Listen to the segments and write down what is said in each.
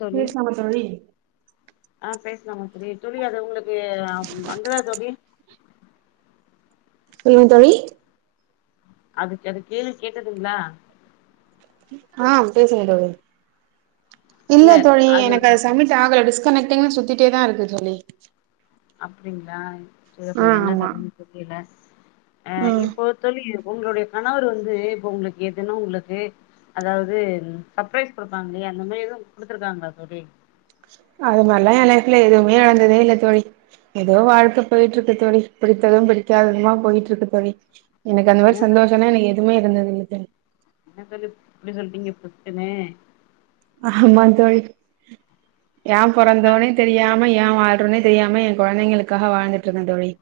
தோழி பேசலாமா தோழி ஆ பேசலாமா தோழி தூலி அது உங்களுக்கு வந்துதா தோழி சொல்லுங் தோழி அதுக் அது கேளு கேட்டதுங்ளா ஆ பேசுங்க தோழி இல்ல தோழி எனக் அது சமிட் ஆகல கனெக்ட்டிங்னு சுத்திட்டே தா இருக்கு தோழி அப்டிங்ளா ஆ [unintelligible] என்ன ஆமா கதனு தெரியல அ ம் இப்போ தோழி உங்களுடைய கணவர் வந்து இப்ப உங்ளுக்கு எதுனா உங்ளுக்கு அதாவது சர்ப்ரைஸ் குடுப்பாங்களிய அந்த மாரி எதுவு குடுத்துருக்காங்ளா தோழி அது மாரிலா எ லைஃப்ல எதுவுமே நடந்ததே இல்ல தோழி எதோ வாழ்க்க போய்ட்ருக்கு தோழி பிடித்தது பிடிக்காததுமா போய்ட்டுருக்கு தோழி எனக்கு அந்த மாரி என்ன சந்தோஷனா எனக்கு எதுமே இருந்ததில்ல தோழி என்ன தோழி இப்டி சொல்ட்டிங்க பொசுக்குனு ஆமா தோழி ஏ பொறந்தோனே தெரியாம ஏ வாழ்றோனே தெரியாம எ கொழந்தைங்களுக்காக வாழ்ந்துட்டு இருக்க தோழி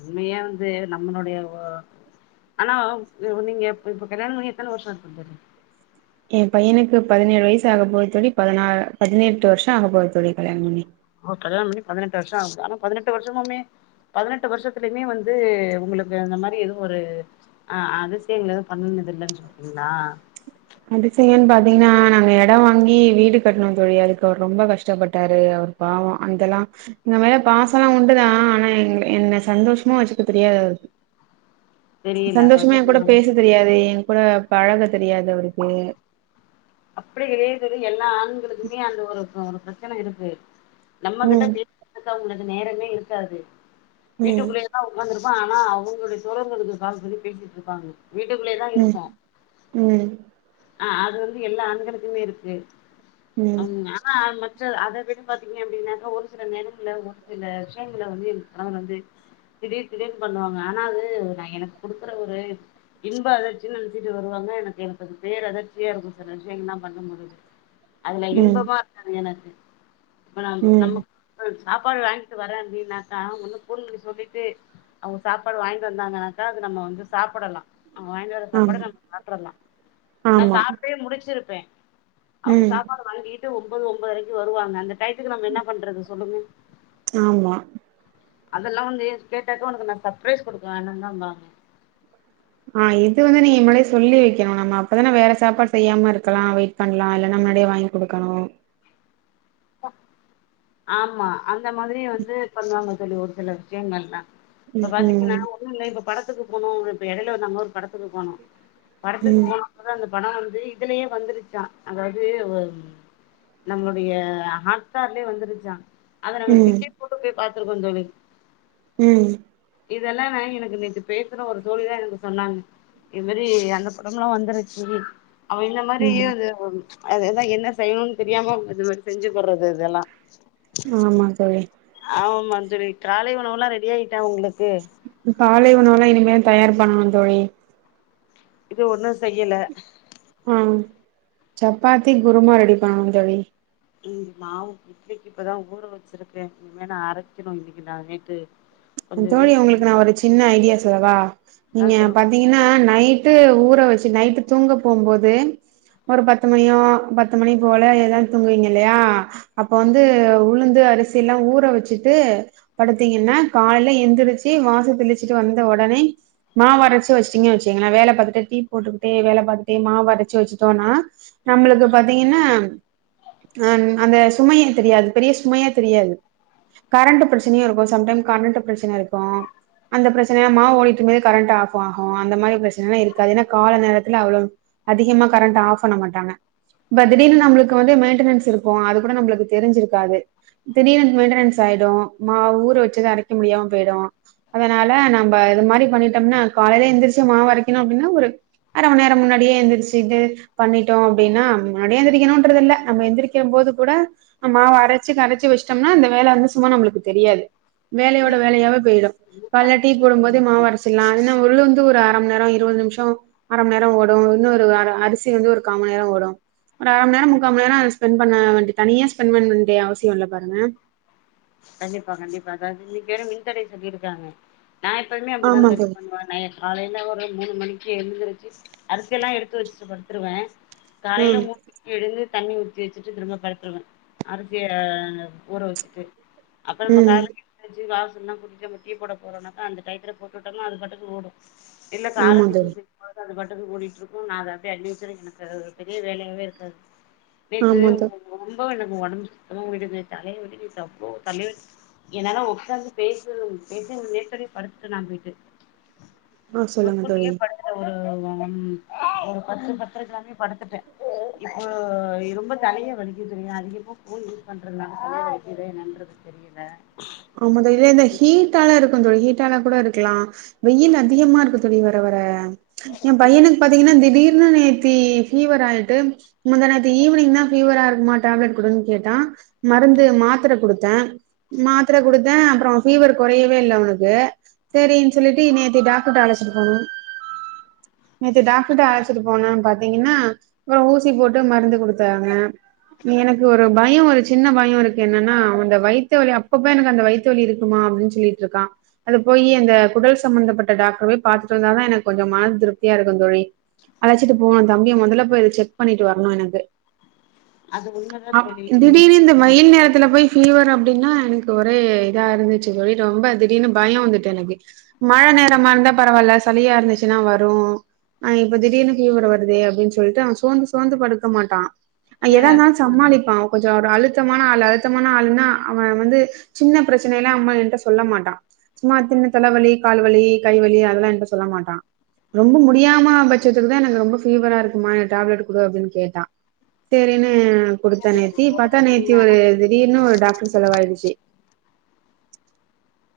உண்மையா வந்து நம்மளொடைய ஆனா நீங்க இப் இப்ப கல்யாண பண்ணி எத்தன வருஷ இருக்கு தோழி எ பையனுக்கு பதினேழு வயசு ஆக போது தோழி பதினா பதினெட்டு வருஷோ ஆக போது தோழி கல்யாண பண்ணி ஓ கல்யாண பண்ணி பதினெட்டு வருஷ ஆகுது ஆனா பதினெட்டு வருஷமுமே பதினெட்டு வர்ஷத்துலயுமே வந்து உங்களுக்கு அந்த மாரி எதுவு ஒரு ஆ அது செய்ல பண்ணதில்லன் சொல்றிங்ளா அதிசயன் பாத்தீங்ன்னா நாங்க எடோ வாங்கி வீடு கட்ணோ தோழி அதுக்கு அவர் ரொம்ப கஷ்டப்பட்டாரு அவர் பாவொ அந்தலா எங்க மேல பாசல்லா உண்டுதா ஆனா எங்க என்ன சந்தோஷமா வச்சுக்க தெரியாது அவருக்கு தெரியல அதாவது சந்தோஷமா என் கூட பேச தெரியாது என் கூட பழக தெரியாது அவருக்கு அப்டியே [unintelligible] எல்லா ஆண்களுக்குமே அந்த ஒரு ஒரு பிரச்சன இருக்கு நம்ம கிட்ட ம் பேசுறதுக்கு அவங்களுக்கு நேரமே இருக்காது ம் வீட்டுக்குள்ள தா உக்காந்துருப்போ ஆனா அவுங்ளுடைய தோழர்களுக்கு கால் பண்ணி பேசிட்ருப்பாங்க வீட்டுக்குள்ளே தா ம் இருப்போ ம் ஆ அது வந்து எல்லா ஆண்களுக்குமே இருக்கு ம் [unintelligible] சிஸ்டர் அத விட பாத்திங்க அப்டின்னாக்க ஒரு சில நேரங்கள்ல ஒரு சில விஷயங்கள வந்து எ கணவர் வந்து திடீர் திடீர்னு பண்ணுவாங்க ஆனா அது நா எனக்கு குடுக்குற ஒரு இன்ப அதிர்ச்சினு நெனசிட்டு வருவாங்க ஆனா எனக்கது பேரதிர்ச்சியா இருக்கு சில விஷயங்கல்லா பண்ணுபோது அதுல ம் இன்பமா இருக்காது எனக்கு இப்ப நம்ப ம் நம்ம சாப்பாடு வாங்கிட்டு வரான்டினாக்க ஒன்னு ஃபோன் பண்ணி சொல்லிட்டு அவுங்க சாப்பாடு வாங்கிட்டு வந்தாங்கன்னாக்க அது நம்ம வந்து சாப்டலா அவுங்க வாங்கி வர சாப்பாட ஆமா நம்ம சாப்டலா நா ஆமா சாப்ட்டே முடுச்சுருப்பே அவுங்க ம் சாப்பாடு வாங்கிகிட்டு ஒம்பது ஒம்பதரைக்கு வருவாங்கன்னு டயத்துக்கு நம்ம என்னா பண்றது சொல்லுங்க ஆமா அதல்லா வந்து கேட்டாக்க ஒனக்கு நா சப்ரைஸ் குடுக்க வான்டுவந்தேபாங்க ஆ இது வந்து நீ முன்னாடியே சொல்லி வய்க்கணு நம்ம அப்பதான வேற சாப்பாடு செய்யாம இருக்கலா வீட் பண்லா இல்லனா முன்னாடியே வாங்கி குடுக்கணு ஆமா அந்த மாதிரி வந்து பண்ணுவாங்க சொல்லி ஒரு சில விஷ்யங்கள்லா இப்ப பாத்தீங்கன்னா ம் ஒண்ணும் இல்ல இப்ப படத்துக்கு போகணு இப்ப எடேல வந்தாங்க ஒரு படத்துக்கு போனோ ம் படத்துக்கு ம் போய் அதா அந்த படோ வந்து இதுலயே வந்துருச்சா அதாவது ஒம் நம்மளுடைய ஹாட்ஸ்டார்லயே வந்துருச்சா அத நாங்க ம் டிக்கெட் போட்டு போய் பாத்துருக்கோ தோழி ம் இதல்லாம் நா எனக்கு நேத்து பேசுன ஒரு தோழிதா எனக்கு சொன்னாங்க இது மாரி அந்த படம்லா வந்துருச்சு அவ இந்த மாரி ம் அது ஒம் அதுதா என்ன செய்யணுனு தெரியாம அது மாரி செஞ்சுக்கற்றது இதல்லா ஆமா தோழி ஆமாந் தோழி காலை உணவல்லா ரெடி ஆயிட்டா உங்ளுக்கு காலை உணவல்லா இனிமேல் தயார் பண்ணனு தோழி இது ஒண்ணு செய்யல ஆ சப்பாத்தி குருமா ரெடி பண்ணணு தோழி ம் மாவு இட்லிக்கு இப்பதா ஊற வச்சிருக்கே இனிமேல் அரைக்கணு இன்னக்கி நா நேத்து கொஞ்ச தோழி வெளில உங்களுக்கு நா ஒரு சின்ன ஐடியா சொல்லவா ஆ நீங்க ப சொல்லுங்க பாத்தீங்கன்னா நைட்டு ஊற வச்சு நைட்டு தூங்க போம் போது ஒரு பத்து மணியோ பத்து மணி போல எல்லா தூங்குவீங்க இல்லயா அப்ப வந்து உளுந்து அரிசீல்லா ஊற வச்சுட்டு படுத்தீங்கன்ன காலேல எந்துருச்சு வாச தெளிச்சிட்டு வந்த உடனே மா வரைச்சு வச்சுட்டீங்க வச்சுக்கங்ளே வேல பாத்துட்டே டீ போட்டுக்கிட்டே வேல பாத்துட்டே மா வரச்சு வச்சுட்டோனா நம்மளுக்கு பாத்தீங்கன்னா அ அந்த சுமையா தெரியாது பெரிய சுமையா தெரியாது கரண்ட் பிரச்சனையு இருக்கு சம்டைம் கரண்ட்டு பிரச்சன இருக்கு அந்த பிரச்சனேல மாவு ஓடிட்டுமே கரண்ட்டு ஆஃப் ஆகு அந்த மாரி பிரச் சனேலா இருக்காது ஏனா கால நேரத்துல அவ்வளவு அதிகமா கரண்ட் ஆஃப் பண்ண மாட்டாங்க இப்ப திடீர்னு நம்மளுக்கு வந்து மெயின்டனன்ஸ் இருக்கு அது கூட நம்மளுக்கு தெரிஞ்சிருக்காது திடீர்னு மென்ட்ரன்ஸ் ஆய்டு மா ஊர வச்சது அரைக்க முடியாம போய்டு அதனால நாம்ப இது மாரி பண்ணிட்டோம்னா காலேல எந்துருச்சு மாவரைக்கணு அப்டினா ஒரு அர மண் நேரோ முன்னாடியே எந்திருச்சுட்டு பண்ணிட்டோ அப்டினா மதியோ எந்திரிக்கணுன்றது இல்ல நம்ம எந்திரிக்க போது கூட மாவரச்சு கரச்சு வச்சுட்டோம்னா அந்த வேல வந்து சும்மா நம்மளுக்கு தெரியாது வேலையோட இன்னைக்கு வேலையாவே போய்டு முட்ட காலேல ரைஸ் டீ போடும் போதே செஞ்சிருக்காங்க. மாவரச்சர்லா இல்லேனா உளுந்து ஒரு அர மண் நேரோ இருவது நிமிஷோ அர மண் நேரோ ஓடு இன்னு ஒரு அர அரிசி வந்து ஒரு கா மண் நேரோ ஓடு ஒரு அர மண் நேரோ முக்கா மண் நேரோ ஸ்பெண்ட் பண்ண வேண்டி தனியா ஸ்பெண்ட் பண்ண வேண்டிய அவசியோ இல்ல பாருங்க கண்டிப்பா கண்டிப்பா அதாவது இன்னக்கு வேற மின்தடை சொல்லிருக்காங்க நா எப்பய்வுமே அப்டிதா தோழி பண்ணுவே நா எ காலேல ஒரு மூணு மணிக்கு எந்துருச்சு அரிசியல்லா எடுத்து வச்சுட்டு படுத்துருவே ம் காலேல மூனு எழுந்து தண்ணி ஊத்தி வச்சுட்டு திரும்ப பருத்துருவே அரிசிய ஊற வச்சுட்டு அப்ப நம்ம ம் கால [inaudible] செஞ்சு வாசல்லா கூட்டிட்டு நம்ம டீ போட போறோன்னாக்கா அந்த டைத்துல போட்டுட்டம்னா அது பாட்டக்கு ஓடு இல்ல கால ஆமா டிஃபன் தோழி செஞ் பாத்தா அது பாட்டுக்கு ஓடிட்ருக்கு நா அத அப்டியே அன்விச்சற எனக்கு ஒரு பெரிய வேலையாவே இருக்காது நேத்து ஆமா தோ ரொம்ப எனக்கு ஒடம்பு சுத்தமா விடுது தலைய வலிக்கு தம்பியோடஸ் என்னாலா ஒக்காந்து பேசற பேச நேரத்துலே படுத்துட்ட நா போய்ட்டு ஆ சொல்லுங்க முன்கூட்டியே தோழி படுத்துட்டே ஒரு ஒன் வீக் ஒரு பத்து பத்தரைக்கெல்லாமே படுத்துட்டே இப்போ ரொம்ப தலைய வலிக்கிதுங்க அதிக ஃபோ ன் யூஸ் பண்றதுனால தலைய வலிக்கிதா என்னான்றது தெரியல ஆமா தோழி அந்த ஹீட்டால இருக்கு தோழி ஹீட்டால கூட இருக்கலா வெயில் அதிகமா இருக்கு தோழி வர வர எம்பையனுக்கு பாத் தீங்னா திடீர்னு நேத்தி ஃபீவர் ஆய்ட்டு முந்தா நேத்து ஈவ்னிங் தா ஃபீவரா இருக்ம்மா டேப்லெட் குடுன்னு கேட்டா மருந்து மாத்தர குடுத்தே மாத்தர குடுத்தே அப்றோ ஃபீவர் கொறையவே இல்ல அவனுக்கு சேரின் சொல்லிட்டு நேத்து டாக்டர்ட்ட அழச்சிட்டுபோனோ நேத்து டாக்டர்ட்ட அழச்சிட்டு போனோ பாத்தீங்கன்னா அப்றோ ஊசி போட்டு மருந்து குடுத்தாங்க எனக்கு ஒரு பயோ ஒரு சின்ன பயோ இருக்கு என்னன்னா அவ அந்த வயித்த வலி அப் பப்ப எனக்கு அந்த வயித்து வலி இருக்கும்மா அப்டின் சொல்லிட்ருக்கா அது போயி அந்த குடல் சம்மந்தப்பட்ட டாக்டர போய் பாத்துட்டு வந்தா தா எனக் கொஞ்சோ மன திருப்தியா இருக்கு தோழி அழச்சிட்டு போனு தம்பிய மொதல்ல போய் செக் பண்ணிட்டு வர்ணு எனக்கு அது உண்மதா அப் தோழி நீங்க திடீர்னு இந்த வயில் நேரத்துல போய் ஃபீவர் அப்டின்னா எனக்கு ஒரே இதா இருந்துச்சி தோழி ரொம்ப திடீர்னு பயோ வந்துட்டு எனக்கு மழ நேரமா இருந்தா பரவால்ல சளியா இருந்துச்சின்னா வரு ஆ இப்போ திடீர்னு ஃபீவர் வருதே அப்டின் சொல்ட்டு அவ சோந்து சோந்து படுக்க மாட்டா அ எதா இர்ந்தாலு சமாளிப்பா அவ கொஞ்சோ ஒரு அழுத்தமான ஆளு அழுத்தமான ஆள்னா அவ வந்து சின்ன பிரச்சனையெல்லா அம்மா என்ட்ட சொல்ல மாட்டா சும்மா சின்ன தலவலி, கால்வலி, கைவலி அதெல்லா என்ட்ட சொல்ல மாட்டா ரொம்ப முடியாம பட்சத்துக்கு தா எனக்கு ரொம்ப ஃபீவரா இருக்கும்மா என்க்கு டேப்லெட்டு குடு அப்டின் கேட்டா சேரின்னு குடுத்தே நேத்தி பாத்தா நேத்தி ஒரு திடீர்னு ஒரு டாக்டர் செலவாய்டுச்சி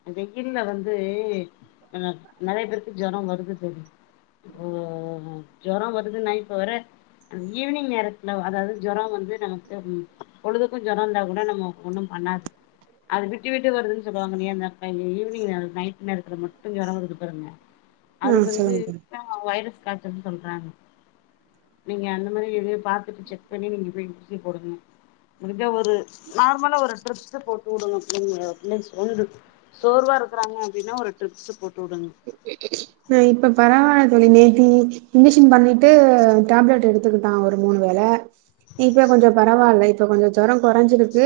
இந் வெயில்ல வந்து ஆனா நெறைய பேருக்கு ஜொரோ வருது தோழி ஓ ஓ ஜொரோ வருதுன்னா இப்ப வர ஈவினிங் நேரத்துல வ அதாவ்து ஜொரோ வந்து நமக்கு ம் பொழுதுக்கு ஜொரோ இருந்தா கூட நம்மோ ஒன்னும் பண்ணாது அது விட்டு விட்டு வருதுன் சொல்லுவாங்கில்லயா இந்த அ இ ஈவ்னிங் நேர நைட் நேரத்துல மட்டு ஜொரோ வருது பாருங்க அது ஆ வந்து சொல்லுங்க தோழி எதோ வைரஸ் காய்ச்சல்ன்னு சொல்றாங்க நீங்க அந்த மாரி இதைய பாத்துட்டு செக் பண்ணி நீங்க போய் ஊசிப் போடுங்க இத ஒரு நார்மலா ஒரு ட்ரிப்ஸ்ஸு போட்டு வுடுங்க பிள்ளைங்கள பிள்ளைங் சோந்திரு சோர்வா இருக்கறாங்க அப்டின்னா ஒரு ட்ரிப்ஸ்ஸு போட்டு வுடுங் ம் இப்ப பரவாயில்ல தோழி நேத்தி இன்ஜெக்ஷன் பண்ணிட்டு டேப்லெட் எடுத் எட்த்துக்கிட்டா ஒரு மூணு வேள இப்ப கொஞ்சோ பரவால்ல இப்ப கொஞ்சோ ஜொரோ கொறஞ்சிருக்கு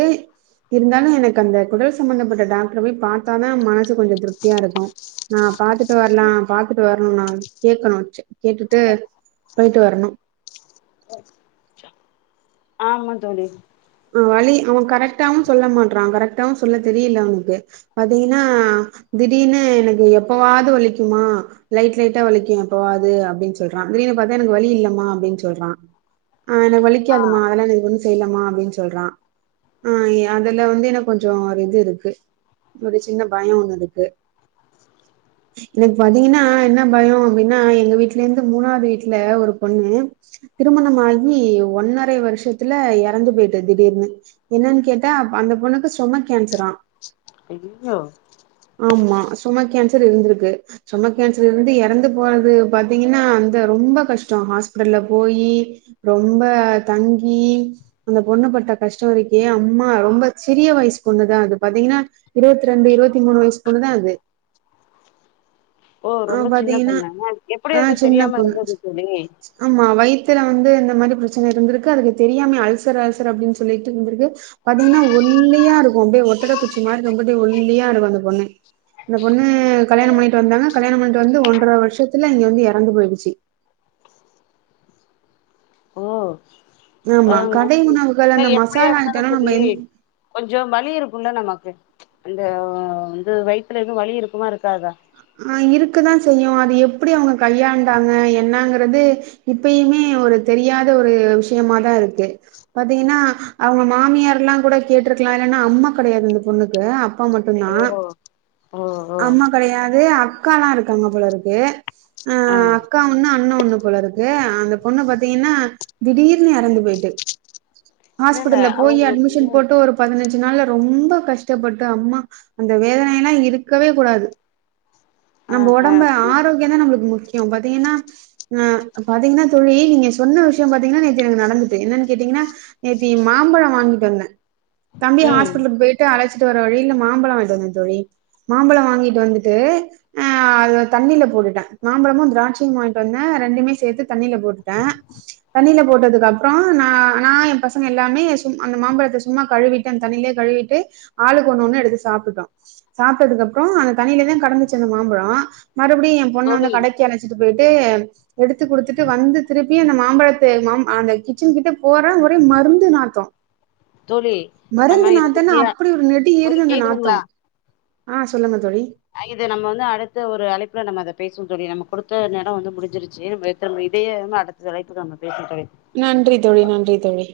இருந்தாலு எனக் அந்த குடல் சம்மந்தப்பட்ட டாக்டர போய் பாத்தா தா மனசு கொஞ்சோ திருப்தியா இருக்கு நா பாத்துட்டு வர்லா பாத்துட்டு வர்ணு நானு கேக்கணு ச்சே கேட்டுட்டு போய்ட்டு வரணு ஆமா தோழி அ வலி அவ கரெக்ட்டாவு சொல்ல மாட்றா கரெக்ட்டாவு சொல்ல தெரியில அவனுக்கு பாத்தீங்கன்னா திடீர்னு எனக்கு எப்பவாது வலிக்கும்மா லைட் லைட்டா வலிக்கு எப்பவாவது அப்டின் சொல்றா திடீர்னு பாத்தா எனக்கு வலி இல்லம்மா அப்டின் சொல்றா அ எனக்கு ஆ வலிக்காதுமா அதெல்லா எனக்கு ஒண்ணும் செய்யலமா அப்டின்னு சொல் றான் ஆ அதுல வந்து எனக்கு கொஞ்ஜோ ஒரு இது இருக்கு ஒரு சின்ன பயோம் ஒண்ணு இருக்கு எனக்கு பாத்தீங்கனா என்னாப் பயோம் அப்டினா எங்க வீட்ல ந்து மூணாவது வீட்ல ஒரு பொண்ணு திருமணமாகி ஒன்னரை வருஷத்துல எறந்து போய் ட்டு திடீர்னு என்னன்னு கேட்ட அந்த பொண்ணுக்கு ஸ்டோமக் கேன்சராம் ஐயோ ஆமா ஸ்டொமக் கேன்சர் இருந்துருக்கு ஸ்டெமக் கேன்சர் இருந்து எறந்து போறது பாத்தீங்கனா அந்த ரொம்ப கஷ்டோ ஹாஸ்பிடல்ல போயி ரொம்ப தங்கி பொண்ணுப் பட்ட கஷ்டோ இருக்கே அம்மா ரொம்ப சிறிய வயசு பொண்ணுதா அது பாத்தீங்கன்னா இருவத்தி ரெண்டு இருவத்தி மூணு வயசு பெண்ணுதா அது ஓ ஆ ரொம்ப சின்ன பாத்தீங்கன்னா பெண்ணாங்க எப்டி ஆ அது சின்ன தெரியாம பொண்ணு இருந்தது தோழி ஆமா வயித்துல வந்து இந்த மாரி பிரச்சனை இருந்திருக்கு அதுக்கு தெரியாமே அல்சர் அல்சர் அப்டின்னு சொல்லிட்டு ந்திருக்கு பாத்தீங்கனா ஒல்லியா இருக்குன் அப்டியே ஒட்டட குச்சி மாரி ரொம்ப அப்டியே ஒல்லியா இருக்கும் அந்த பொண்ணு அந்த பொண்ணு கல்யாணம் பண்ணிட்டு வந்தாங்க கல்யாணம் பண்ணிட்டு வந்து ஒன்றர வருஷத்துல இங்க வந்து எறந்து போயிடுச்சு ஓ ப ஆமா கடை [unintelligible] உணவுகள் ஆனா அந்த எப்டியா மசாலா இருந்தாலு ஐட்டம்லாம் தோழி நம்ம எந் கொஞ்சம் வலி இருக்குன்ல நமக்கு அந்த வந்து வயித்துல எது வலி இருக்குமா இருக்காதா ஆ இருக்குதா செய்யும் அது எப்டி அவங்க கையாண்டாங்க என்னங்கிறது இப்பயுமே ஒரு தெரியாத ஒரு விஷயமாதா இருக்கு பாத்திங்கனா அவங்க மாமியார்லான் கூட கேட்டுயிருக்கலா இல்லனா அம்மா கெடையாது அந்த பொண்ணுக்கு அப் ப்பா ஓ மட்டும்தான் ஓ ஓ அம்மா கெடையா அதே அக்கால்லா இருக்காங்க போல இருக்கு அ ஆ அக்கா ஒன்னு அண்ண ஒண்ணு போல இருக்கு அந்த பொண்ணு பாத்தீங்கனா திடீர்னு எறந்து போயிட்டு இல்ல இல்ல ஹாஸ்பிடல்ல போய் அவங்களுக்கு அட்மிஷன் போட்டு ஒரு பதினஞ்சு நாள்ல ரொம்ப கஷ்டப்பட்டு அம்மா அந்த வேதனை எல்லாம் இருக்கவே கூடாது ஆ நம்ம ஆ உடம்ப புரி ஆரோக்கியம் தா நம்மளுக் முக்கியம் பாத்தீங்கன்னா அ பாத்தீங்கன்னா தோழி நீங்க சொன்ன விஷயம் பாத்தீங்கன்னா நேத்தி எனக்கு நடந்துட்டு என்னன்னு கேட்டீங்கனா நேத்தி மாம்பழம் வாங்கிட்டு வந்தேன் தம்பி ம் ஹாஸ்பிடலுக்கு போயிட்டு அழச்சிட்டு வர வழியில மாம்பழம் வாங்கிட்டு வந்த தோழி மாம்பழம் வாங்கிட்டு வந்து ட்டு அத தண்ணியில போட்டுட்டேன் மாம்பழமு திராட்சை வாங்கிட்டு வந்தே ரெண்டுமே சேர்த்து தண்ணில போட்டுட்டேன் தண்ணில போட்டதுக்கு அப்புறம் நா நா என் பசங்க எல்லாமே சும் அந்த மாம்பழத்த சும்மா கழுவிட்டு தண்ணியிலேயே கழுவிட்டு ஆளுக்கு ஒண்ணொண்னு எடுத்து சாப்ட்டுட்டோம் சாப்ட்டதுக்கு அப்புறம் அந்த தண்ணியில தா கடந்துச்சு அந்த மாம்பழம் மறுபடியும் என் பொண்ண வந்து தோழி கடைக்கு அ ட்டு போயிட்டு எடுத்து குடுத்துட்டு வந்து திருப்பி அந்த மாம்பழத்த மா அந்த கி ச்சன் கிட்ட போறன் ஒரே மருந்து நாத்தோ தோழி மறுந்து நம்ம இத நாத்தன்னா பத்தியா அப்டி ஒரு நெடி தோழி ஏறுது அந்த நாத்தோ கேக்குதுங்களா அ சொல்லுங்க தோழி இது நம்ம வந்து அடுத்த ஒரு அழைப்புல நம்ம அத பேசுவோ தோழி நமக் கொடுத்த நேரோ வந்து முடிஞ்சிருச்சு நம்ம இது இதயே அடுத் அடுத்த அழைப்புக்கு நம்ம பேசுவோ தோழி நன்றி தோழி நன்றி தோழி